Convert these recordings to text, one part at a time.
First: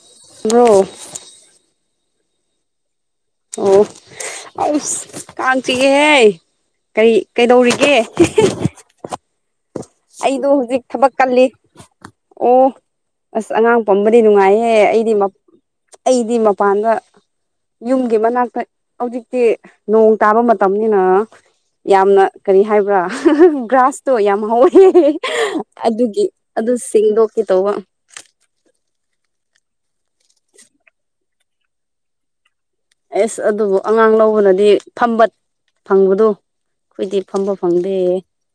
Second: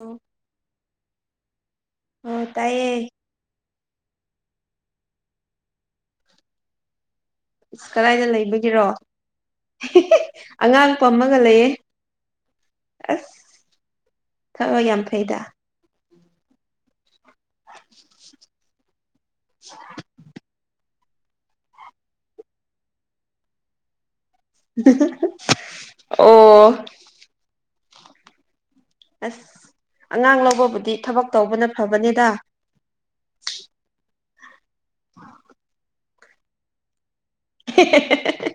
ꯑꯣ ꯔꯣ ꯑꯣ ꯇꯥꯏꯌꯦ ꯑꯣ ꯑꯁ ꯀꯥꯟꯆꯤꯛꯢꯍꯦ ꯀꯩ ꯑꯁ ꯀꯩꯗꯧꯔꯤꯒꯦ ꯀꯗꯥꯏꯗ ꯂꯩꯕꯒꯤꯔꯣ ꯑꯩꯗꯨ ꯍꯧꯖꯤꯛ ꯑꯉꯥꯡ ꯄꯝꯃꯒ ꯊꯕꯛꯀꯜꯂꯤ ꯂꯩꯌꯦ ꯑꯣ ꯑꯁ ꯑꯉꯥꯡ ꯄꯝꯕꯗꯤ ꯅꯨꯡꯉꯥꯏꯍꯦ ꯊꯕꯛ ꯌꯥꯝ ꯑꯩꯗꯤ ꯐꯩꯗ ꯑꯩꯗꯤ ꯃꯄꯥꯟꯗ ꯌꯨꯝꯒꯤ ꯃꯅꯥꯛꯇ ꯍꯧꯖꯤꯛꯇꯤ ꯅꯣꯡ ꯇꯥꯕ ꯃꯇꯝꯅꯤ ꯅꯤꯅ ꯌꯥꯝꯅ ꯀꯔꯤ ꯍꯥꯏꯕ꯭ꯔꯥ [unintelligible] ꯒ꯭ꯔꯥꯁꯇ ꯌꯥꯝ ꯍꯧꯌꯦ [unintelligible] ꯑꯗꯨꯒꯤ ꯑꯗꯨ ꯑꯣ ꯁꯦꯡꯗꯣꯛꯀꯦ ꯇꯧꯕ ꯑꯁ ꯑꯉꯥꯡ ꯂꯧꯕꯕꯨꯗꯤ ꯊꯕꯛ ꯇꯧꯕꯅ ꯐꯕꯅꯤꯗ ꯑꯦꯁ ꯑꯗꯨꯕꯨ ꯑꯉꯥꯡ ꯂꯧꯕꯅꯗꯤ ꯐꯝꯕ ꯐꯪꯕꯗꯣ ꯑꯩꯈꯣꯏꯗꯤ ꯐꯝꯕ ꯐꯪꯗꯦ ꯍꯦꯍꯦꯍꯦ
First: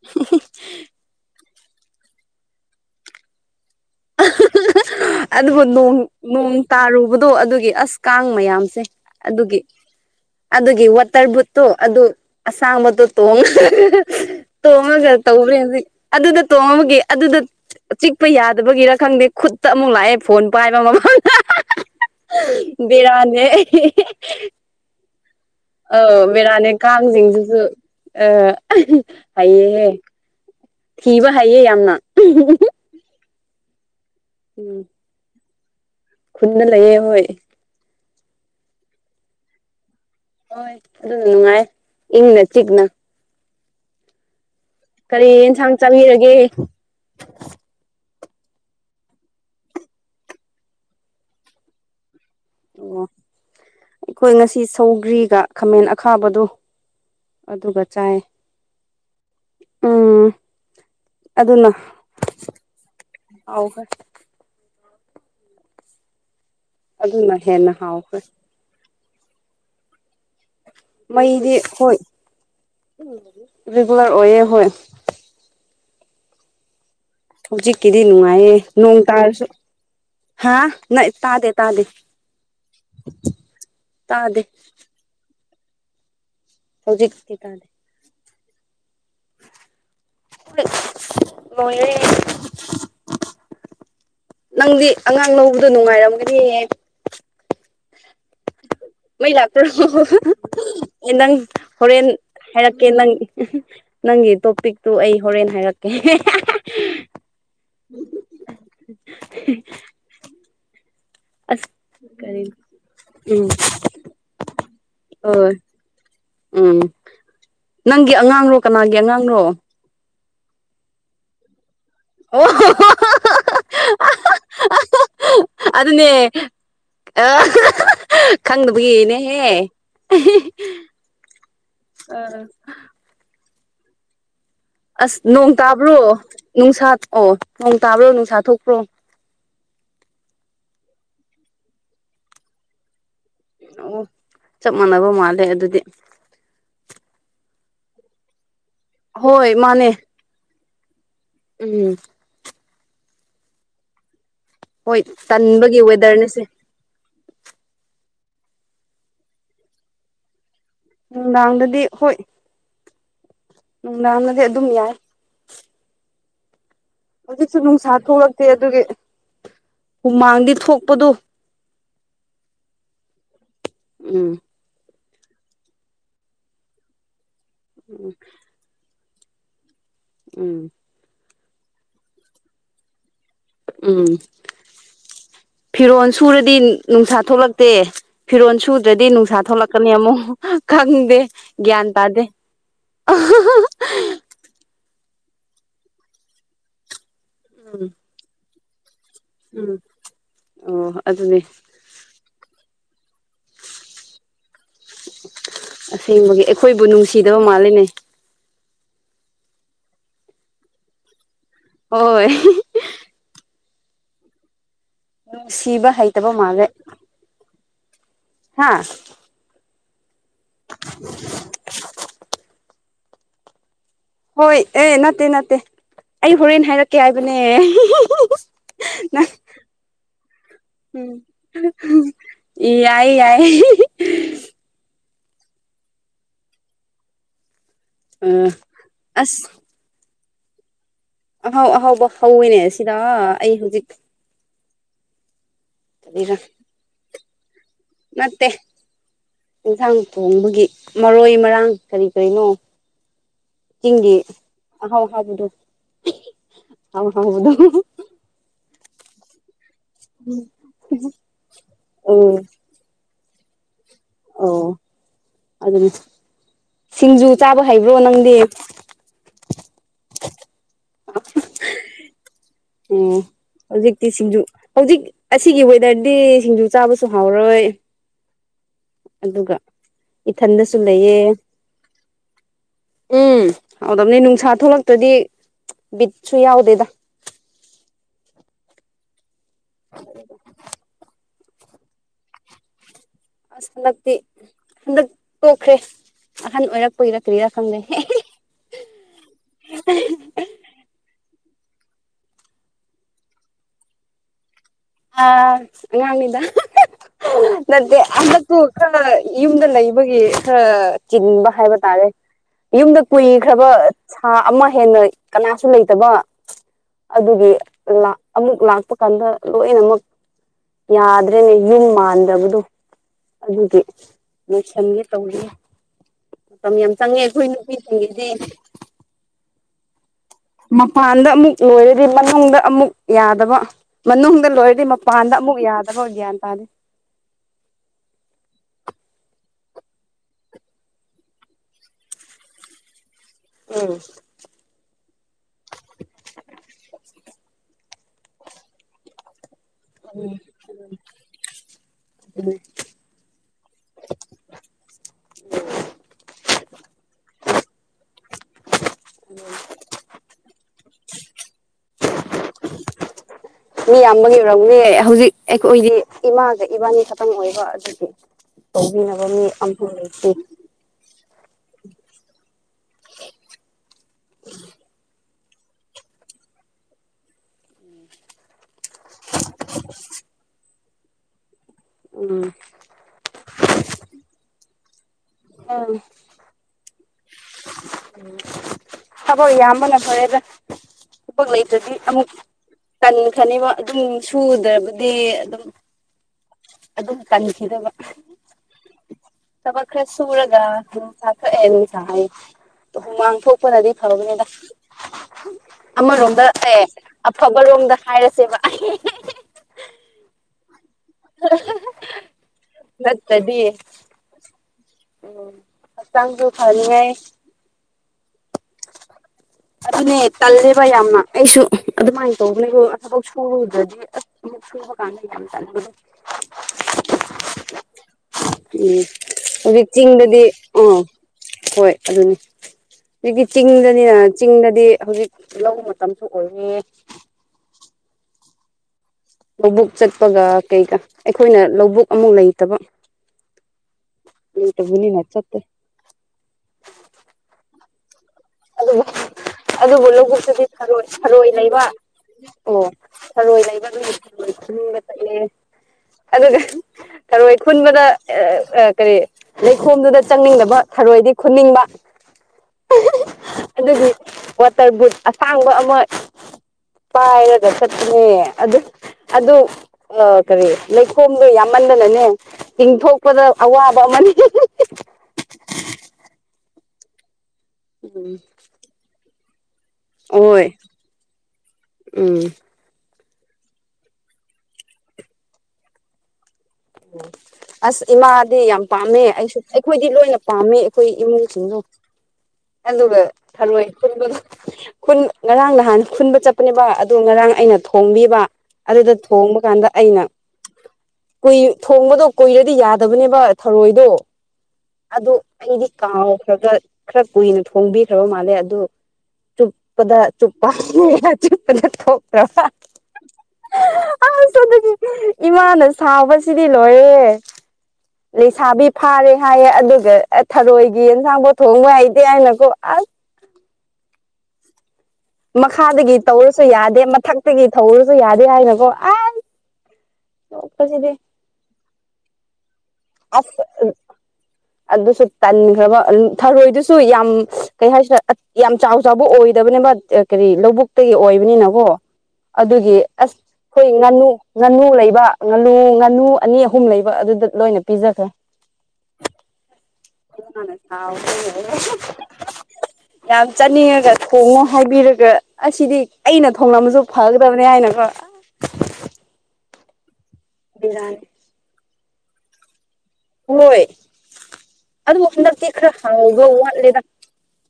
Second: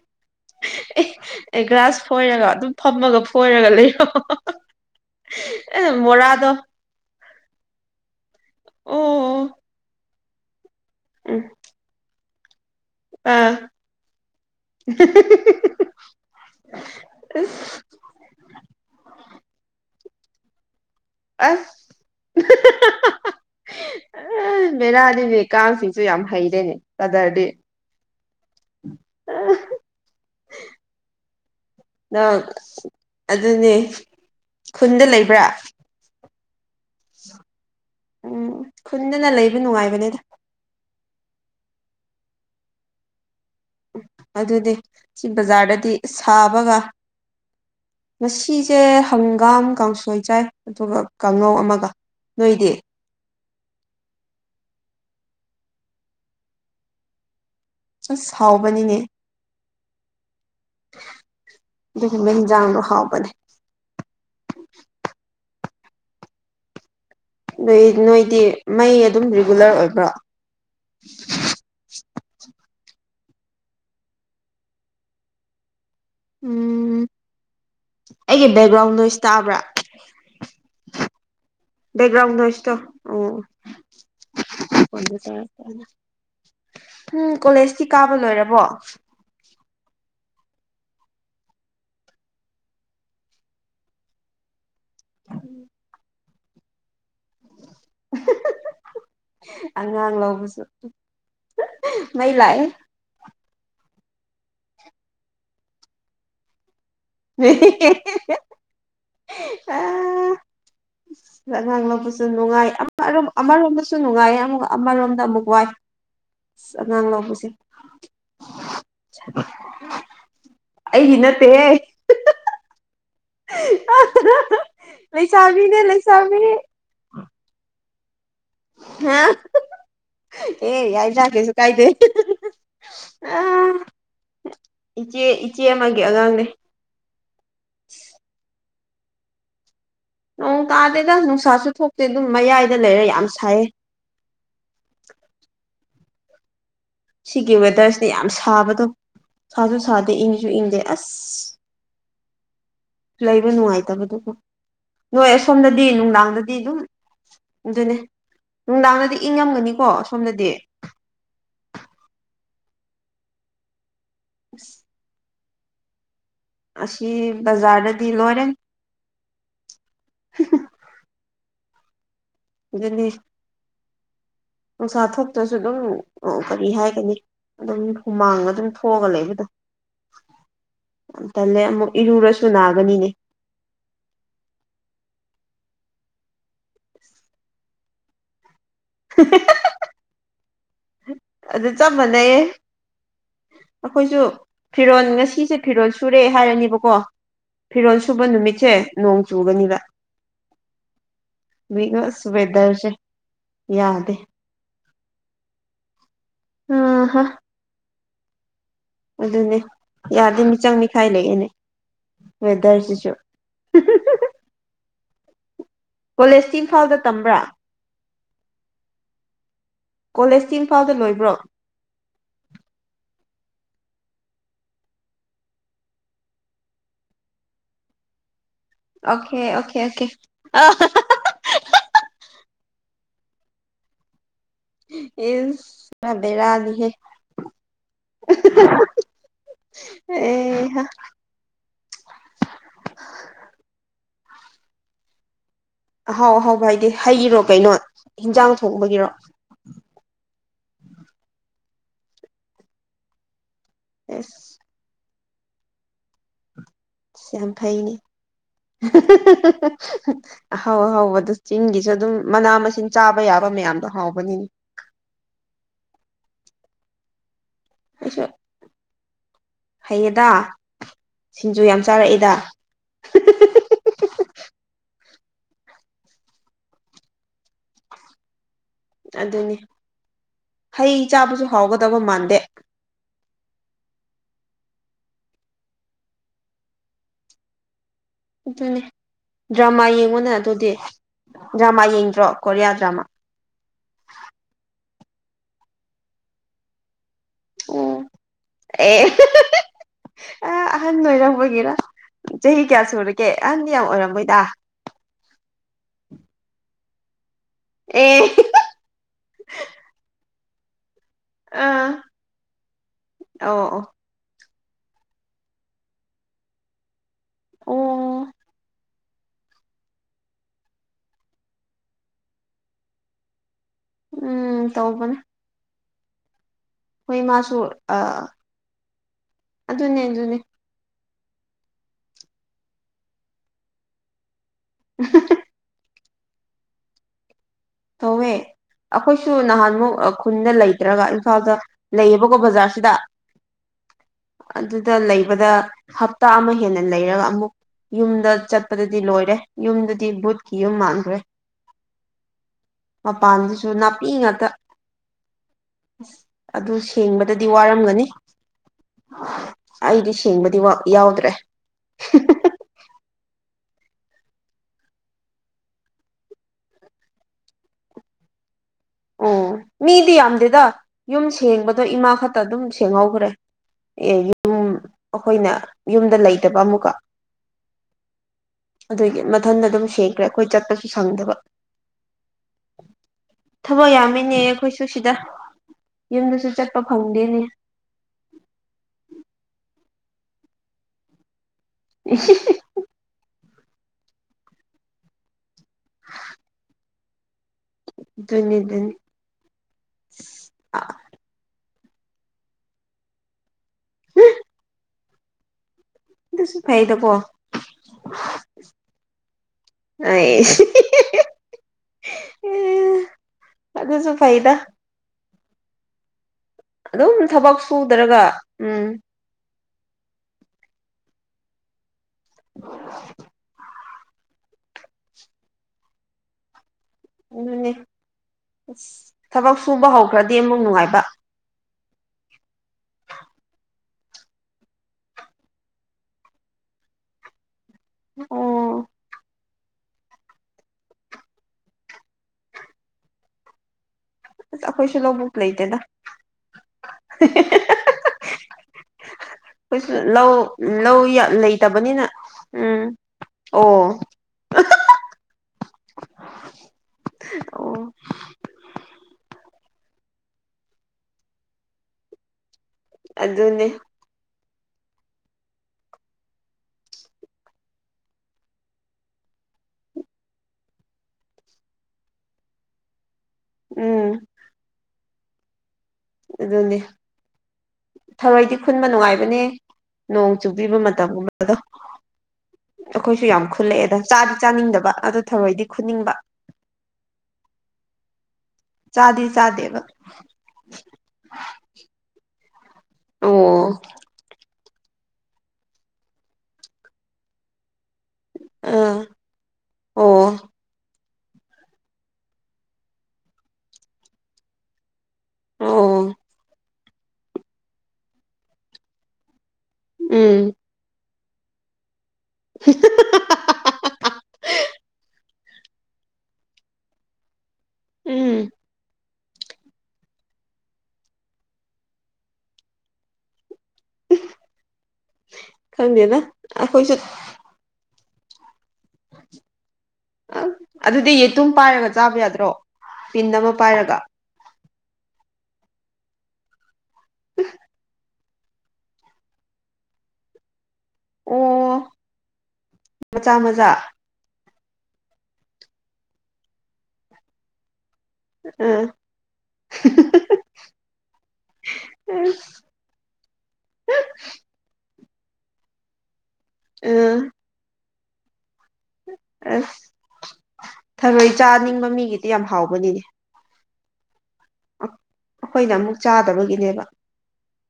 ꯑꯦ ꯑꯦ ꯒ꯭ꯂꯥꯁ ꯐꯣꯏꯔꯒ ꯑꯗꯨꯝ ꯐꯝꯃꯒ ꯐꯣꯏꯔꯒ ꯂꯩꯔꯣ [unintelligible] ꯑꯗꯨꯕꯨ ꯑꯦ ꯅꯣꯡ ꯃꯣꯔꯥꯗꯣ ꯅꯣꯡ ꯇꯥꯔꯨꯕꯗꯣ ꯑꯗꯨꯒꯤ ꯑꯁ ꯀꯥꯡ ꯃꯌꯥꯝꯁꯦ ꯑꯣ ꯑꯗꯨꯒꯤ ꯑꯗꯨꯒꯤ ꯎꯝ ꯑꯣꯠꯇꯔꯕꯨꯠꯇꯨ ꯑꯗꯨ ꯑꯁꯥꯡꯕꯗꯣ ꯑꯥ ꯇꯣꯡꯉꯒ ꯇꯣꯡꯉꯒ ꯇꯧꯕꯅꯦ ꯍꯧꯖꯤꯛ ꯑꯗꯨꯗ ꯇꯣꯡꯉꯨꯕꯒꯤ ꯑꯗꯨꯗ ꯆꯤꯛꯄ ꯌꯥꯗꯕꯒꯤꯔ ꯈꯪꯗꯦ ꯈꯨꯠꯇ ꯑꯃꯨꯛ ꯂꯥꯛꯑꯦ ꯐꯣꯟ ꯄꯥꯏꯕ ꯃꯃꯥꯡ-꯭- ꯑꯁ [unintelligible] ꯕꯤꯔꯥꯅꯦ ꯑꯩ ꯑꯁ ꯕꯦꯔꯥꯅꯤꯅꯦ ꯀꯥꯟ ꯑ ꯕꯦꯔꯥꯅꯦ ꯀꯥꯡꯁꯤꯡꯁꯤꯁꯨ ꯑ [unintelligible] ꯍꯩꯌꯦꯍꯦ ꯊꯤꯕ ꯍꯩꯌꯦ ꯌꯥꯝꯅ ꯅꯪ ꯑꯗꯨꯅꯦ ꯎꯝ ꯈꯨꯟꯗ ꯂꯩꯕ꯭ꯔꯥ ꯈꯨꯟꯗ ꯂꯩꯌꯦ ꯍꯣꯏ ꯎꯝ ꯈꯨꯟꯗꯅ ꯂꯩꯕ ꯅꯨꯡꯉꯥꯏꯕꯅꯦꯗ ꯍꯣꯏ ꯑꯗꯨꯅ ꯅꯨꯡꯉꯥꯏ ꯏꯪꯅ ꯆꯤꯛꯅ ꯑꯗꯨꯗꯤ ꯀꯔꯤ ꯁꯤ ꯌꯦꯟꯁꯥꯡ ꯕꯖꯥꯔꯗꯗꯤ ꯆꯥꯕꯤꯔꯒꯦ ꯁꯥꯕꯒ ꯉꯁꯤꯁꯦ ꯍꯪꯒꯥꯝ ꯀꯥꯡꯁꯣꯏ ꯆꯥꯏ ꯑꯗꯨꯒ ꯀꯥꯡꯉꯧ ꯑꯃꯒ ꯅꯣꯏꯗꯤ ꯑꯣ ꯑꯩꯈꯣꯏ ꯉꯁꯤ ꯁꯧꯒ꯭ꯔꯤꯒ ꯈꯥꯃꯦꯟ ꯑꯈꯥꯕꯗꯣ ꯑꯗꯨꯒ ꯆꯥꯏ ꯑꯁ ꯍꯥꯎꯕꯅꯤꯅꯦ ꯎꯝ ꯑꯗꯨꯒꯨꯝꯕ ꯍꯤꯡꯖꯡꯗꯣ ꯍꯥꯎꯕꯅꯦ ꯑꯧꯕꯅꯦ ꯑꯗꯨꯅ ꯍꯦꯟꯅ ꯗꯨꯢ ꯍꯥꯎꯈ꯭ꯔꯦ ꯅꯣꯏꯗꯤ ꯃꯩ ꯑꯗꯨꯝ ꯔꯤꯒꯨꯂꯔ ꯑꯣꯏꯕ꯭ꯔꯥ ꯃꯩꯗꯤ ꯍꯣꯏ ꯔꯤꯒꯨꯂꯔ ꯑꯣꯏꯌꯦ ꯍꯣꯏ ꯎꯝ ꯍꯧꯖꯤꯛꯀꯤꯗꯤ ꯑꯩꯒꯤ ꯅꯨꯡꯉꯥꯏꯌꯦ ꯕꯦꯛꯒ꯭ꯔꯥꯎꯟ ꯅꯣꯡ ꯅꯣꯏꯁ ꯇꯥꯔꯁꯨ ꯇꯥꯕ꯭ꯔꯥ ꯍꯥ ꯅ ꯇꯥꯗꯦ ꯇꯥꯗꯦ ꯕꯦꯛꯒ꯭ꯔꯥꯎꯟ ꯅꯣꯏꯁꯇꯣ ꯑꯣ ꯇꯥꯗꯦ [unintelligible] ꯍꯧꯖꯤꯛꯇꯤ ꯎꯝ ꯇꯥꯗꯦ ꯀꯣꯂꯦꯖꯇꯤ ꯀꯥꯕ ꯂꯣꯏꯔꯕꯣ? ꯂꯣꯏꯔꯦ ꯅꯪꯗꯤ ꯑꯉꯥꯡ ꯂꯧꯕꯗꯣ ꯅꯨꯡꯉꯥꯏꯔꯝꯒꯅꯤꯍꯦ [inaudible] ꯃꯩ ꯂꯥꯛꯇ꯭ꯔꯁꯨ ꯑꯉꯥꯡ ꯂꯧꯕꯁꯨ ꯅꯪ ꯍꯣꯔꯦꯟ ꯃꯩ ꯂꯥꯛꯑꯦ ꯍꯥꯏꯔꯛꯀꯦ ꯅꯪ ꯅꯪꯒꯤ ꯇꯣꯄꯤꯛꯇꯨ ꯑꯩ ꯍꯣꯔꯦꯟ ꯍꯥꯏꯔꯛꯀꯦ꯫ [inaudible] [inaudible] ꯑꯁ ꯑꯉꯥꯡ ꯂꯧꯕꯁꯨ ꯀꯔꯤ ꯅꯨꯡꯉꯥꯏ ꯑꯃꯔꯣꯝ ꯎꯝ ꯑꯃꯔꯣꯝꯗꯁꯨ ꯅꯨꯡꯉꯥꯏ ꯑꯃꯨꯛ ꯑꯃꯔꯣꯝꯗ ꯑꯃꯨꯛ ꯍꯣꯏ ꯋꯥꯏ꯫ ꯑꯁ ꯎꯝ ꯑꯉꯥꯡ ꯂꯧꯕꯁꯦ ꯅꯪꯒꯤ ꯑꯉꯥꯡꯔꯣ ꯀꯅꯥꯒꯤ ꯑꯉꯥꯡꯅꯣ? ꯑꯩꯒꯤ ꯅꯠꯇꯦꯍꯦ꯫ ꯑꯣ ꯍꯣ ꯍꯣ ꯂꯩꯁꯥꯕꯤꯅꯦ ꯑꯗꯨꯅꯦ ꯂꯩꯁꯥꯕꯤ꯫ ꯑ ꯈꯪꯗꯕꯒꯤꯅꯦꯍꯦ ꯑ ꯑ ꯑꯁ ꯅꯣꯡ ꯇꯥꯕ꯭ꯔꯣ ꯅꯨꯡꯁꯥ ꯑꯣ ꯅꯣꯡ ꯇꯥꯕ꯭ꯔꯣ ꯅꯨꯡꯁꯥ ꯊꯣꯛꯄ꯭ꯔꯣ? ꯅꯣꯡ ꯇꯥꯗꯦꯗ ꯅꯨꯡꯁꯥꯁꯨ ꯊꯣꯛꯇꯦ ꯑꯗꯨꯝ ꯃꯌꯥꯏꯗ ꯂꯩꯔꯦ ꯌꯥꯝ ꯁꯥꯏꯌꯦ꯫ ꯑꯣ ꯆꯞ ꯃꯥꯟꯅꯕ ꯃꯥꯜꯂꯦ ꯑꯗꯨꯗꯤ꯫ ꯁꯤꯒꯤ ꯋꯦꯗꯔꯁꯤꯗꯤ ꯌꯥꯝ ꯁꯥꯕꯗꯣ ꯍꯣꯏ ꯁꯥꯁꯨ ꯃꯥꯅꯦ ꯁꯥꯗꯦ ꯏꯪꯁꯨ ꯏꯪꯗꯦ ꯑꯁ꯫ ꯎꯝ ꯂꯩꯕ ꯅꯨꯡꯉꯥꯏꯇꯕꯗꯨꯀ ꯍꯣꯏ ꯅꯣꯏ ꯇꯟꯕꯒꯤ ꯑꯁꯣꯝꯗꯗꯤ ꯋꯦꯗꯔꯅꯦꯁꯦ ꯅꯨꯡꯗꯥꯡꯗꯗꯤ ꯑꯗꯨꯝ ꯑꯗꯨꯅꯦ ꯅꯨꯡꯗꯥꯡꯗꯗꯤ ꯏꯪꯉꯝꯒꯅꯤꯀꯣ ꯁꯣꯝꯗꯗꯤ꯫ ꯅꯨꯡꯗꯥꯡꯗꯗꯤ ꯍꯣꯏ ꯅꯨꯡꯗꯥꯡꯗꯗꯤ ꯑꯗꯨꯝ ꯑꯁ ꯌꯥꯏ꯫ ꯑꯁꯤ ꯍꯧꯖꯤꯛꯁꯨ ꯅꯨꯡꯁꯥ ꯕꯖꯥꯔꯗꯗꯤ ꯊꯣꯛꯂꯛꯇꯦ ꯂꯣꯏꯔꯦ ꯑꯗꯨꯒꯤ ꯍꯨꯃꯥꯡꯗꯤ ꯊꯣꯛꯄꯗꯨ꯫ ꯑꯗꯨꯅꯤ ꯎꯝ ꯅꯨꯡꯁꯥ ꯊꯣꯛꯇ꯭ꯔꯁꯨ ꯑꯗꯨꯝ ꯀꯔꯤ ꯍꯥꯏꯒꯅꯤ ꯑꯗꯨꯝ ꯍꯨꯃꯥꯡ ꯑꯗꯨꯝ ꯊꯣꯛꯑꯒ ꯂꯩꯕꯗꯣ꯫ ꯎꯝ ꯌꯥꯝ ꯇꯜꯂꯦ ꯑꯃꯨꯛ ꯏꯔꯨꯔꯁꯨ ꯅꯥꯒꯅꯤꯅꯦ꯫ ꯎꯝ ꯐꯤꯔꯣꯜ ꯁꯨꯔꯗꯤ ꯅꯨꯡꯁꯥ ꯊꯣꯛꯂꯛꯇꯦ꯫ ꯐꯤꯔꯣꯜ ꯁꯨꯗ꯭ꯔꯗꯤ ꯅꯨꯡꯁꯥ ꯊꯣꯛꯂꯛꯀꯅꯤ ꯑꯃꯨꯛ ꯈꯪꯗꯦ ꯑꯗꯨ ꯒ꯭ꯌꯥꯟ ꯆꯞ ꯄꯥꯗꯦ꯫ ꯃꯥꯟꯅꯩꯌꯦ ꯑꯩꯈꯣꯏꯁꯨ ꯐꯤꯔꯣꯜ ꯉꯁꯤꯁꯦ ꯐꯤꯔꯣꯜ ꯁꯨꯔꯦ ꯍꯥꯏꯔꯅꯤꯕꯀꯣ ꯎꯝ ꯐꯤꯔꯣꯜ ꯁꯨꯕ ꯅꯨꯃꯤꯠꯁꯦ ꯅꯣꯡ ꯎꯝ ꯆꯨꯒꯅꯤꯕ ꯑꯣ ꯑꯗꯨꯅꯤ꯫ ꯋꯦꯠꯅꯁ ꯋꯦꯗꯔꯁꯦ ꯌꯥꯗꯦ꯫ ꯑꯁꯦꯡꯕꯒꯤ ꯑꯩꯈꯣꯏꯕꯨ ꯑꯍ ꯅꯨꯡꯁꯤꯗꯕ ꯃꯥꯜꯂꯤꯅꯦ꯫ ꯑꯗꯨꯅꯦ ꯌꯥꯗꯦ ꯃꯤꯆꯪ ꯃꯤꯈꯥꯏ ꯂꯩꯌꯦꯅꯦ ꯍꯣꯏ ꯋꯦꯗꯔꯁꯤꯁꯨ꯫ [unintelligible] ꯅꯨꯡꯁꯤꯕ ꯍꯩꯇꯕ ꯀꯣꯂꯦꯖꯇꯤ ꯃꯥꯂꯦ ꯏꯝꯐꯥꯜꯗ ꯇꯝꯕ꯭ꯔꯥ ꯍꯥ꯫ ꯀꯣꯂꯦꯖꯇꯤ ꯏꯝꯐꯥꯎꯗ ꯂꯣꯏꯕ꯭ꯔꯣ? ꯍꯣꯏ ꯑꯦ ꯅꯠꯇꯦ ꯅꯠꯇꯦ ꯑꯩ ꯍꯣꯔꯦꯟ ꯍꯥꯏꯔꯛꯀꯦ ꯍꯥꯏꯕꯅꯦ꯫ ꯅꯪ ꯑꯣꯀꯦ ꯑꯣꯀꯦ ꯑꯣꯀꯦ ꯏ ꯌꯥꯏ ꯌꯥꯏ꯫ ꯏꯁ ꯄꯨꯔꯥ ꯕꯦꯔꯥꯅꯤꯍꯦ꯫ ꯑ ꯑꯁ ꯑꯦꯍ [unintelligible] ꯑꯍꯥꯎ ꯑꯍꯥꯎꯕ ꯍꯧꯋꯤꯅꯦ ꯁꯤꯗ ꯑꯩ ꯍꯧꯖꯤꯛ ꯀꯔꯤꯔꯥ ꯑꯍꯥꯎ ꯑꯍꯥꯎꯕ ꯍꯥꯏꯗꯤ ꯍꯩꯔꯣ ꯀꯩꯅꯣ ꯍꯤꯟꯖꯥꯡ ꯊꯣꯡꯕꯒꯤꯔꯣ꯫ ꯑꯦꯟꯁꯥꯡ ꯊꯣꯡꯕꯒꯤ ꯃꯔꯣꯏ ꯃꯔꯥꯡ ꯀꯔꯤ ꯀꯔꯤꯅꯣ ꯆꯤꯡꯒꯤ ꯑꯦꯁ ꯑꯥꯍꯥꯎ ꯑꯍꯥꯎꯕꯗꯨ꯫ ꯏꯁ ꯌꯥꯝ ꯐꯥꯏꯅꯦ꯫ ꯑꯍꯥꯎ ꯑꯍꯥꯎꯕꯗꯣ ꯆꯤꯡꯒꯤꯁꯨ ꯑꯗꯨꯝ ꯑꯣ ꯃꯅꯥ ꯃꯁꯤꯡ ꯆꯥꯕ ꯌꯥꯕ ꯃꯌꯥꯝꯗꯣ ꯍꯥꯎꯕꯅꯤꯅꯦ꯫ ꯑꯣ ꯑꯗꯨꯗ ꯁꯤꯡꯖꯨ ꯆꯥꯕ ꯍꯩꯕ꯭ꯔꯣ ꯑꯩꯁꯨ ꯅꯪꯗꯤ ꯍꯩꯌꯦꯗ ꯁꯤꯡꯖꯨ ꯌꯥꯝ ꯆꯥꯔꯛꯏꯗ ꯎꯝ ꯍꯧꯖꯤꯛꯇꯤ ꯁꯤꯡꯖꯨ ꯍꯧꯖꯤꯛ ꯑꯁꯤꯒꯤ ꯋꯦꯗꯔꯗꯤ ꯁꯤꯡꯖꯨ ꯆꯥꯕꯁꯨ ꯍꯥꯎꯔꯣꯏ ꯑꯗꯨꯒ ꯑꯗꯨꯅꯤ ꯏꯊꯟꯗꯁꯨ ꯍꯩ ꯂꯩꯌꯦ ꯆꯥꯕꯁꯨ ꯍꯥꯎꯒꯗꯕ ꯃꯥꯟꯗꯦ ꯎꯝ ꯍꯗꯕꯅꯦ ꯅꯨꯡꯁꯥ ꯊꯣꯛꯂꯛꯇ꯭ꯔꯗꯤ ꯕꯤꯠꯁꯨ ꯌꯥꯎꯗꯦꯗ ꯑꯗꯨꯅꯦ ꯗ꯭ꯔꯃꯥ ꯌꯦꯡꯉꯣꯅꯦ ꯑꯗꯨꯗꯤ ꯗ꯭ꯔꯃꯥ ꯌꯦꯡꯗ꯭ꯔꯣ ꯀꯣꯔꯤꯌꯥ ꯗ꯭ꯔꯃꯥ ꯑꯁ ꯍꯟꯗꯛꯇꯤ ꯍꯟꯗꯛ ꯇꯣꯛꯈ꯭ꯔꯦ ꯑꯍꯟ ꯑꯣꯏꯔꯛ [unintelligible] ꯑꯣ ꯑꯦ ꯑ ꯑꯍꯟ ꯑꯣꯏꯔꯝꯕꯒꯤꯔ ꯆꯍꯤ ꯀꯌꯥ ꯁꯨꯔꯒꯦ ꯑꯍꯟ ꯌꯥꯝ ꯑꯣꯏꯔꯝꯕꯣꯏꯗ ꯑꯉꯥꯡꯅꯤꯗ ꯅꯠꯇꯦ ꯑꯦ ꯃꯁꯛꯇꯨ ꯈꯔ ꯌꯨꯝꯗ ꯂꯩꯕꯒꯤ ꯈꯔ ꯆꯤꯟꯕ ꯍꯥꯏꯕ ꯑꯥ ꯇꯥꯔꯦ ꯌꯨꯝꯗ ꯑꯣ ꯀꯨꯏꯈ꯭ꯔꯕ ꯑꯣ ꯊꯥ ꯑꯃ ꯍꯦꯟꯅ ꯀꯅꯥꯁꯨ ꯂꯩꯇꯕ ꯑꯗꯨꯒꯤ ꯑꯣ ꯑꯃꯨꯛ ꯂꯥꯛꯄ ꯀꯥꯟꯗ ꯂꯣꯏꯅꯃꯛ ꯌꯥꯗ꯭ꯔꯦꯅꯦ ꯌꯨꯝ ꯃꯥꯟꯗꯕꯗꯣ ꯑꯗꯨꯒꯤ ꯎꯝ ꯂꯣꯏꯁꯟꯒꯦ ꯇꯧꯕꯅꯦ ꯇꯧꯒ ꯃꯇꯝ ꯌꯥꯝ ꯆꯪꯉꯦ ꯍꯣꯏ ꯑꯩꯈꯣꯏ ꯃꯥꯁꯨ ꯑ ꯅꯨꯄꯤꯁꯤꯡꯒꯤꯗꯤ ꯑꯗꯨꯅꯦ ꯑꯗꯨꯅꯦ ꯃꯄꯥꯟꯗ ꯑꯃꯨꯛ ꯂꯣꯏꯔꯗꯤ ꯃꯅꯨꯡꯗ ꯑꯃꯨꯛ ꯌꯥꯗꯕ ꯃꯅꯨꯡꯗ ꯂꯣꯏꯔꯗꯤ ꯃꯄꯥꯟꯗ ꯑꯃꯨꯛ ꯌꯥꯗꯕꯥ ꯒꯌ꯭ꯥꯟ ꯇꯥꯗꯦ ꯇꯧꯋꯦ ꯑꯩꯈꯣꯏꯁꯨ ꯅꯍꯥꯟꯃꯨꯛ ꯈꯨꯟꯗ ꯂꯩꯇ꯭ꯔꯕ ꯏꯝꯐꯥꯜꯗ ꯂꯩꯌꯦꯕꯀꯣ ꯕꯖꯥꯔꯁꯤꯗ ꯎꯝ ꯑꯗꯨꯗ ꯂꯩꯕꯗ ꯍꯞꯇꯥ ꯑꯃ ꯍꯦꯟꯅ ꯂꯩꯔꯒ ꯑꯃꯨꯛ ꯌꯨꯝꯗ ꯆꯠꯄꯗꯗꯤ ꯂꯣꯏꯔꯦ ꯌꯨꯝꯗ ꯎꯝ ꯎꯝ ꯎꯝ ꯃꯄꯥꯟꯗꯨꯁꯨ ꯅꯥꯄꯤ ꯉꯥꯛꯇ ꯑꯗꯨ ꯁꯦꯡꯕꯗꯗꯤ ꯋꯥꯔꯝꯒꯅꯤ ꯎꯝ ꯑꯩꯗꯤ ꯁꯦꯡꯕꯗꯤ ꯋꯛ ꯌꯥꯎꯗ꯭ꯔꯦ ꯍꯝꯍꯝ ꯃꯤ ꯌꯥꯝꯕꯒꯤ ꯑꯣꯏꯔꯝꯅꯦ ꯍꯧꯖꯤꯛ ꯑꯩꯈꯣꯏꯗꯤ ꯏꯃꯥꯒ ꯏꯕꯥꯅꯤ ꯈꯛꯇꯪ ꯑꯣꯏꯕ [unintelligible] ꯑꯣ ꯃꯤ ꯑꯝꯐꯥꯎ ꯃꯤꯗꯤ ꯂꯩꯇꯦ ꯌꯥꯝꯗꯦꯗ ꯌꯨꯝ ꯁꯦꯡꯕꯗꯣ ꯏꯃꯥ ꯈꯛꯇ ꯑꯗꯨꯝ ꯁꯦꯡꯍꯧꯈ꯭ꯔꯦ ꯑꯦ ꯌꯨꯝ ꯑꯈꯣꯏꯅ ꯌꯨꯝꯗ ꯂꯩꯇꯕ ꯑꯃꯨꯛꯀ ꯎꯝ ꯑꯗꯨꯒꯤ ꯃꯊꯟꯗ ꯑꯗꯨꯝ ꯁꯦꯡꯈ꯭ꯔꯦ ꯑꯩꯈꯣꯏ ꯆꯠꯄꯁꯨ ꯁꯪꯗꯕ ꯎꯝ ꯊꯕꯛ ꯌꯥꯝꯃꯤꯅꯦ ꯑꯈꯣꯏꯁꯨ ꯁꯤꯗ ꯎꯝ ꯌꯨꯝꯗꯁꯨ ꯆꯠꯄ ꯐꯪꯗꯦꯅꯦ ꯎꯝ ꯊꯕꯛ ꯌꯥꯝꯕꯅ ꯐꯔꯦꯗ ꯊꯕꯛ ꯂꯩꯇ꯭ꯔꯗꯤ ꯑꯃꯨꯛ ꯇꯟꯈ꯭ꯔꯅꯤꯕ ꯑꯗꯨꯝ ꯁꯨꯗ꯭ꯔꯕꯗꯤ ꯑꯗꯨꯝ ꯑꯗꯨꯝ ꯇꯟꯈꯤꯗꯕ ꯗꯨꯅꯤ ꯗꯨꯅꯤ ꯊꯕꯛ ꯈ꯭ꯔ ꯁꯨꯔꯒ ꯅꯨꯡꯁꯥ ꯊꯣꯛꯑꯦ ꯅꯨꯡꯁꯥ ꯍꯥꯏꯌꯦ ꯍꯨꯃꯥꯡ ꯊꯣꯛꯄꯅꯗꯤ ꯐꯕꯅꯦꯗ ꯑꯃꯔꯣꯝꯗ ꯑꯗꯨꯁꯨ ꯑꯦ ꯐꯩꯗꯀꯣ ꯑꯐꯕꯔꯣꯝꯗ ꯍꯥꯏꯔꯁꯦꯕ ꯑꯩꯍꯦꯍꯦ [unintelligible] ꯅꯠꯇꯗꯤ ꯑꯗꯨꯁꯨ ꯐꯩꯗ ꯎꯝ ꯆꯪꯖꯨ ꯐꯅꯤ ꯑꯗꯨꯝ ꯊꯕꯛ ꯁꯨꯗꯔꯒ ꯎꯝ ꯑꯗꯨꯅꯦ ꯇꯜꯂꯦꯕ ꯌꯥꯝꯅ ꯑꯩꯁꯨ ꯑꯗꯨꯃꯥꯏꯅ ꯇꯧꯕꯅꯦꯒꯣ ꯑ ꯊꯕꯛ ꯁꯨꯔꯨꯗ꯭ꯔꯗꯤ ꯑꯁ ꯑꯃꯨꯛ ꯁꯨꯕꯀꯥꯟꯗ ꯌꯥꯝ ꯇꯟꯕꯗꯣ ꯑꯗꯨꯅꯦ ꯑꯁ ꯎꯝ ꯊꯕꯛ ꯁꯨꯕ ꯍꯧꯖꯤꯛ ꯍꯧꯈ꯭ꯔꯗꯤ ꯆꯤꯡꯗꯗꯤ ꯑꯃꯨꯛ ꯑꯥ ꯅꯨꯡꯉꯥꯏꯕ ꯍꯣꯏ ꯑꯗꯨꯅꯤ ꯖꯤꯛꯇꯤ ꯆꯤꯡꯗꯅꯤꯅ ꯆꯤꯡꯗꯗꯤ ꯍꯧꯖꯤꯛ ꯂꯧ ꯃꯇꯝꯁꯨ ꯑꯣꯏꯔꯦ ꯑꯣ ꯂꯧꯕꯨꯛ ꯆꯠꯄꯒ ꯀꯩꯒ ꯑꯩꯈꯣꯏꯅ ꯂꯧꯕꯨꯛ ꯑꯃꯨꯛ ꯂꯩꯇꯕ ꯑꯁ ꯑꯩꯈꯣꯏꯁꯨ ꯂꯩꯇꯕꯅꯤꯅ ꯂꯧꯕꯨꯛ ꯆꯠꯇꯦ [unintelligible] ꯑꯗꯨꯕꯨ ꯑꯩꯈꯣꯏꯁꯨ ꯑꯗꯨꯕꯨ ꯂꯧ ꯂꯧꯕꯨꯛꯇꯗꯤ ꯂꯧ ꯊꯔꯣꯏ ꯊꯔꯣꯏ ꯂꯩꯕ ꯂꯩꯇꯕꯅꯤꯅ ꯎꯝ ꯑꯣ ꯊꯔꯣꯏ ꯑꯣ ꯂꯩꯕ ꯗꯨꯒꯤ ꯔꯣꯏ ꯈꯨꯟꯕ ꯆꯠꯂꯦ ꯑꯗꯨꯒ ꯊꯔꯣꯏ ꯑꯣ ꯈꯨꯟꯕꯗ ꯑꯦꯌ ꯑ ꯀꯔꯤ ꯂꯩꯈꯣꯝꯗꯨꯗ ꯆꯪꯅꯤꯡꯗꯕ ꯊꯔꯣꯏꯗꯤ ꯈꯨꯟꯅꯤꯡꯕ ꯑꯗꯨꯅꯦ ꯇꯨꯗꯤ ꯋꯥꯇꯔ ꯕꯨꯠ ꯑꯁꯥꯡꯕ ꯑꯃ ꯄꯥꯏꯔꯒ ꯆꯠꯄꯅꯦ ꯑꯗꯨ ꯑꯗꯨ ꯑ ꯀꯔꯤ ꯂꯩꯈꯣꯝꯗꯣ ꯌꯥꯝꯃꯟꯗꯅꯅꯦ ꯇꯤꯡꯊꯣꯛ ꯄꯗ ꯑꯋꯥꯕ ꯎꯝ ꯑꯃꯅꯤ ꯑꯗꯨꯅꯦ ꯎꯝ ꯊꯔꯣꯏꯗꯤ ꯈꯨꯟꯕ ꯅꯨꯡꯉꯥꯏꯕꯅꯦ ꯅꯣꯡ ꯍꯣꯏ ꯆꯨꯕꯤꯕ ꯃꯇꯝꯒꯨꯝꯕꯗꯣ ꯎꯝ ꯑꯈꯣꯏꯁꯨ ꯌꯥꯝ ꯈꯨꯜꯂꯛꯑꯦꯗ ꯆꯥꯗꯤ ꯆꯥꯅꯤꯡꯗꯕ ꯑꯗꯨ ꯊꯔꯣꯏꯗꯤ ꯈꯨꯟꯅꯤꯡꯕ ꯑꯁ ꯏꯃꯥꯗꯤ ꯌꯥꯝ ꯄꯥꯝꯃꯦ ꯆꯥꯗꯤ ꯑꯩꯁꯨ ꯆꯥꯗꯦꯕ ꯑꯩꯈꯣꯏꯗꯤ ꯂꯣꯏꯅ ꯄꯥꯝꯃꯦ ꯑꯩꯈꯣꯏ ꯏꯃꯨꯡꯁꯤꯡꯅꯣ ꯑꯗꯨꯒ ꯑꯣ ꯊꯔꯣꯏ ꯈꯨꯟꯕꯒ ꯈꯨꯟ ꯉꯔꯥꯡ ꯅꯍꯥꯟ ꯈꯨꯟꯕ ꯆꯠꯄꯅꯦꯕ ꯑꯗꯣ ꯉꯔꯥꯡ ꯑꯩꯅ ꯊꯣꯡ ꯊꯣꯡꯕꯤꯕ ꯑꯥ ꯑꯗꯨꯗ ꯊꯣꯡꯕ ꯀꯥꯟꯗ ꯑꯣ ꯑꯩꯅ ꯀꯨꯏ ꯊꯣꯡꯕꯗꯣ ꯀꯨꯏꯔꯗꯤ ꯌꯥꯗꯕꯅꯦꯕ ꯊꯧꯔꯣꯏꯗꯣ ꯑꯗꯨ ꯑꯩꯗꯤ ꯑꯣ ꯀꯥꯎꯈꯔꯒ ꯀꯨꯏꯅ ꯊꯣꯡꯕꯤꯈ꯭ꯔꯕ ꯃꯥꯜꯂꯦ ꯑꯗꯨ ꯆꯨꯞꯄꯗ ꯎꯝ ꯆꯨꯞꯄ [unintelligible] ꯆꯨꯞꯄꯗ ꯊꯣꯛ [unintelligible] ꯏꯃꯥꯅ ꯁꯥꯎꯕꯁꯤꯗꯤ ꯂꯣꯏꯔꯦ ꯎꯝ ꯂꯩꯁꯥꯕꯤ ꯐꯥꯔꯦ ꯍꯥꯏꯌꯦ ꯑꯗꯨꯒ ꯊꯔꯣꯏꯒꯤ ꯌꯦꯟꯁꯥꯡꯐꯥꯎ ꯊꯣꯡꯕ ꯍꯩꯇꯦ ꯍꯥꯏꯅꯀꯣ ꯑꯁ ꯃꯈꯥꯗꯒꯤ ꯈꯪꯗꯦꯗ ꯇꯧꯔꯁꯨ ꯑꯩꯈꯣꯏꯁꯨ ꯌꯥꯗꯦ ꯃꯊꯛꯇꯒꯤ ꯊꯧꯔꯁꯨ ꯌꯥꯗꯦ ꯍꯥꯏꯅꯀꯣ ꯑꯁ ꯑ ꯅꯣꯛꯄꯁꯤꯗꯤ ꯑꯗꯨꯗꯤ ꯌꯦꯇꯨꯝ ꯄꯥꯏꯔꯒ ꯆꯥꯕ ꯌꯥꯗ꯭ꯔꯣ ꯄꯤꯟ ꯑꯃ ꯑꯁ ꯄꯥꯏꯔꯒ ꯑꯗꯨꯁꯨ ꯇꯟꯈ꯭ꯔꯕ ꯊꯔꯣꯏꯗꯨꯁꯨ ꯁꯨ ꯌꯥꯝ ꯀꯩ ꯍꯥꯏꯁꯤꯔꯦ ꯌꯥꯝ ꯆꯥꯎ ꯆꯥꯎꯕ ꯑꯣꯏꯗꯕꯅꯤꯕ ꯀꯔꯤ ꯂꯧꯕꯨꯛ ꯇꯒꯤ ꯑꯣ ꯑꯣꯏꯕꯅꯤꯅꯀꯣ ꯑꯗꯨꯒꯤ ꯃꯆꯥ ꯑꯁ ꯃꯆꯥ ꯑꯩꯈꯣꯏ ꯉꯥꯅꯨ ꯉꯥꯅꯨ ꯂꯩꯕ ꯉꯥꯅꯨ ꯉꯥꯅꯨ ꯑꯅꯤ ꯑꯍꯨꯝ ꯂꯩꯕ ꯑꯗꯨꯗ ꯂꯣꯏꯅ ꯄꯤꯖꯈ꯭ꯔꯦ ꯑꯥ ꯌꯨꯝ ꯍꯥꯟꯅ ꯁꯥꯍꯧꯕꯒꯤ ꯑꯩ ꯌꯥꯝ ꯆꯠꯅꯤꯡꯉꯒ ꯊꯣꯡꯉꯣ ꯍꯥꯏꯕꯤꯔꯒ ꯑꯁꯤꯗꯤ ꯑꯩꯅ ꯊꯣꯡꯂ ꯑꯃꯁꯨ ꯎꯝ ꯐꯒꯗꯕꯅ‌ꯦ ꯍꯥꯏꯅꯀꯣ ꯑꯁ ꯕꯤꯔꯥꯅꯤ ꯊꯔꯣꯏ ꯆꯥꯅꯤꯡꯕ ꯃꯤꯒꯤꯗꯤ ꯌꯥꯝ ꯍꯥꯎꯕꯅꯤꯅꯦ ꯍꯣꯏ ꯑꯗꯨꯕꯨ ꯍꯟꯗꯛꯇꯤ ꯑꯩꯈꯣꯏꯅ ꯑꯃꯨꯛ ꯈꯔ ꯍꯥꯎꯕ ꯆꯥꯗꯕꯒꯤꯅꯦꯕ ꯋꯥꯠꯂꯦꯗ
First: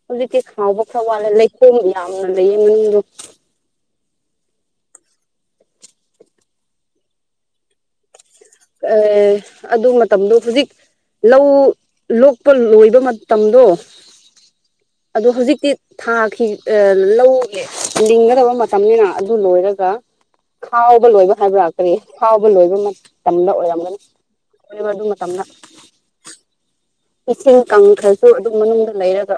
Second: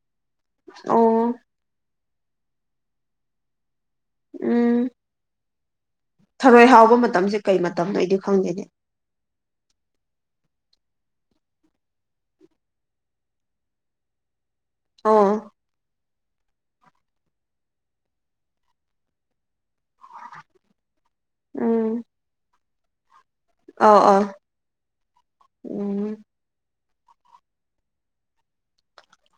ꯍꯧꯖꯤꯛꯇꯤ ꯍꯥꯎꯕ ꯈꯔ ꯑꯣ ꯋꯥꯠꯂꯦ ꯂꯩ ꯈ‌ꯣꯏ ꯌꯥꯝꯅ ꯂꯩꯌꯦ ꯃꯤꯗ‌ꯣ ꯎꯝ ꯊꯔꯣꯏ ꯍꯥꯎꯕ ꯃꯇꯝꯁꯦ ꯀꯩ ꯃꯇꯝꯅꯣ ꯑꯩꯗꯤ ꯈꯪꯗꯦꯅꯦ ꯑꯦ ꯑꯗꯨ ꯃꯇꯝꯗꯣ ꯍꯨꯖꯤꯛ ꯂꯧ ꯂꯣꯛꯄ ꯂꯣꯏꯕ ꯃꯇꯝꯗꯣ ꯑꯣ ꯑꯗꯣ ꯍꯧꯖꯤꯛꯇꯤ ꯊꯥꯈꯤ ꯑ ꯂꯧꯒꯤ ꯂꯤꯡꯒꯗꯕ ꯃꯇꯝꯅꯤꯅ ꯑꯗꯨ ꯂꯣꯏꯔꯒ ꯈꯥꯎꯕ ꯂꯣꯏꯕ ꯍꯥꯏꯕ꯭ꯔ ꯎꯝ ꯀꯔꯤ ꯈꯥꯎꯕ ꯂꯣꯏꯕ ꯃ ꯇꯝꯗ ꯑꯣꯏꯔꯝꯒꯅꯤ ꯑꯧ ꯑꯧ ꯍ‌ꯣꯏ ꯑꯗꯨ ꯃꯇꯝꯗ ꯎꯝ ꯏꯁꯤꯡ ꯀꯪꯈ꯭ꯔꯁꯨ ꯑꯗꯨꯝ ꯃꯅꯨꯡꯗ ꯂꯩꯔꯒ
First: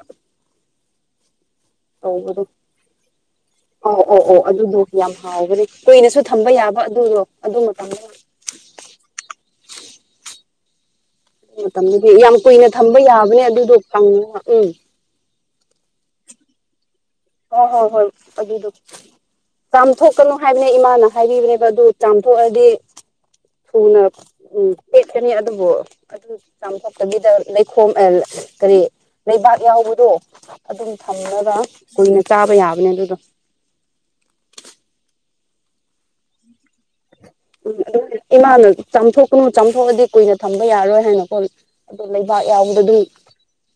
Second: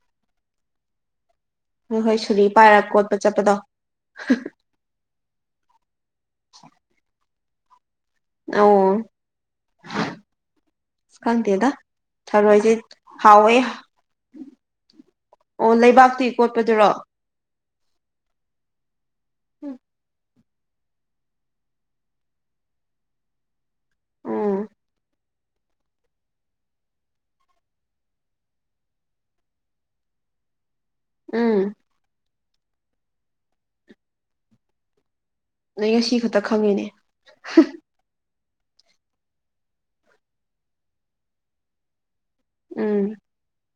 ꯅꯈꯣꯏ ꯇꯧꯕꯗ‌ꯣ ꯁꯨꯔꯤ ꯄꯥꯏꯔ ꯀꯣꯠꯄ ꯆꯠꯄꯗꯣ ꯑ ꯑꯣ ꯑꯣ ꯑꯗꯨꯗ‌ꯣ ꯌꯥꯝ ꯍꯥꯎꯕꯅꯤ ꯀꯨꯏꯅꯁꯨ ꯊꯝꯕ ꯌꯥꯕ ꯑꯗꯨꯗꯣ ꯑꯗꯨ ꯃꯇꯝꯗ‌ꯣ ꯑ‌ꯣ ꯈꯪꯗꯦꯗ ꯃꯇꯝꯗꯨꯗꯤ ꯌꯥꯝ ꯀꯨꯏꯅ ꯊꯔꯣꯏꯁꯤ ꯊꯝꯕ ꯌꯥꯕꯅꯦ ꯍꯥꯎꯋꯦ ꯑꯗꯨꯗꯣ ꯀꯪꯉꯒ ꯎꯝ ꯑꯣ ꯂꯩꯕꯥꯛꯇꯤ ꯀꯣꯠꯄꯗꯨꯔꯣ ꯍ‌ꯣ ꯍꯣꯏ ꯍꯣꯏ ꯑꯗꯨꯗ‌ꯣ ꯆꯥꯝꯊꯣꯛꯀꯅꯣ ꯍꯥꯏꯕꯅꯦ ꯏꯃꯥꯅ ꯍꯥꯏꯕꯤꯕꯅꯦꯕ ꯑꯗꯨ ꯆꯥꯝꯊꯣꯛꯑꯗꯤ ꯊꯨꯅ ꯎꯝ ꯄ‌ꯦꯠꯀꯅꯤ ꯑꯗꯨꯕꯨ ꯆꯥꯝꯊꯣꯛꯇꯕꯤꯗ ꯂꯩꯈꯣꯝ ꯑ ꯀꯔꯤ ꯂꯩꯕꯥꯛ ꯌꯥꯎꯕꯗꯣ ꯑꯗꯨꯝ ꯊꯝꯃꯒ ꯎꯝ ꯀꯨꯏꯅ ꯆꯥꯕ ꯌꯥꯕꯅꯦ ꯑꯗꯨꯗꯣ ꯅꯣꯏ ꯉꯁꯤ ꯈꯛꯇ ꯈꯪꯉꯤꯅꯦ ꯎꯝ ꯏꯃꯥꯅ ꯆꯥꯝꯊꯣꯛꯀꯅꯨ ꯆꯥꯝꯊꯣꯛꯑꯗꯤ ꯀꯨꯏꯅ ꯊꯝꯕ ꯌꯥꯔꯣꯏ ꯍꯥꯏꯅꯀꯣ ꯑꯗꯨ ꯂꯩꯕꯥꯛ ꯌꯥꯎꯕꯗ‌ꯣ ꯗꯨꯏ ꯎꯝ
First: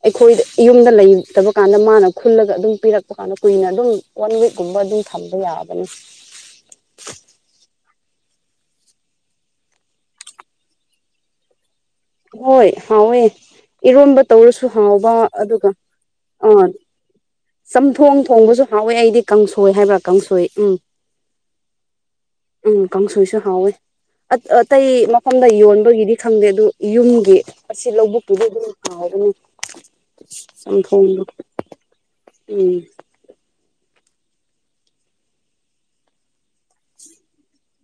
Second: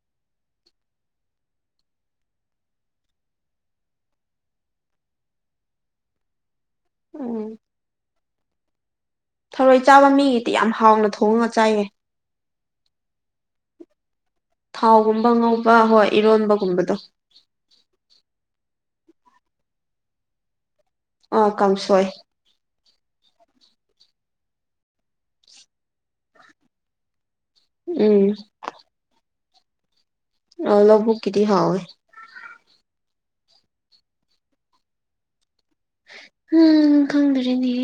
ꯑꯩꯈꯣꯏꯗ ꯌꯨꯝꯗ ꯂꯩꯇꯕ ꯀꯥꯟꯗ ꯃꯥꯅ ꯈꯨꯜꯂꯒ ꯑꯗꯨꯝ ꯄꯤꯔꯛꯄ ꯐꯅ ꯀꯨꯏꯅ ꯑꯗꯨꯝ ꯋꯥꯟ ꯋꯤꯛꯀꯨꯝꯕ ꯑꯗꯨꯝ ꯊꯝꯕ ꯌꯥꯕꯅꯤ ꯎꯝ ꯊꯔꯣꯏ ꯆꯥꯕ ꯃꯤꯒꯤꯗꯤ ꯌꯥꯝ ꯍꯥꯎꯅ ꯊꯣꯡꯉꯒ ꯆꯥꯏꯌꯦ ꯍꯣꯏ ꯍꯥꯎꯋ‌ꯦ ꯏꯔꯣꯟꯕ ꯇꯧꯔꯁꯨ ꯍꯥꯎꯕ ꯊꯥꯎꯒꯨꯝꯕ ꯑꯗꯨꯒ ꯉꯧꯕ ꯍꯣꯏ ꯑꯥ ꯏꯔꯣꯟꯕꯒꯨꯝꯕꯗꯣ ꯆꯝꯊꯣꯡ ꯊꯣꯡꯕꯁꯨ ꯍꯥꯎꯋꯦ ꯑꯩꯗꯤ ꯀꯥꯡꯁꯣꯏ ꯍꯥꯏꯕ ꯀꯥꯡꯁꯣꯏ ꯎꯝ ꯑ ꯀꯥꯡꯁꯣꯏ ꯎꯝ ꯀꯥꯡꯁꯣꯏꯁꯨ ꯍꯥꯎꯋ‌ꯦ ꯑ ꯑꯇꯩ ꯃꯐꯝꯗ ꯌꯣꯟꯕꯒꯤꯗꯤ ꯈꯪꯗꯦ ꯑꯗꯨ ꯌꯨꯝꯒꯤ ꯑꯁꯤ ꯎꯝ ꯂꯧꯕꯨꯛꯇꯨꯗꯤ ꯑꯗꯨꯝ ꯍꯥꯎꯕꯅ‌ꯦ ꯑꯁ ꯑ ꯆꯝꯊ‌ꯣꯡꯗ ꯂꯧꯕꯨꯛꯀꯤꯗꯤ ꯍꯥꯎꯋꯦ [unintelligible] ꯎꯝ ꯎꯝ ꯈꯪꯗ꯭ꯔꯦꯅꯦ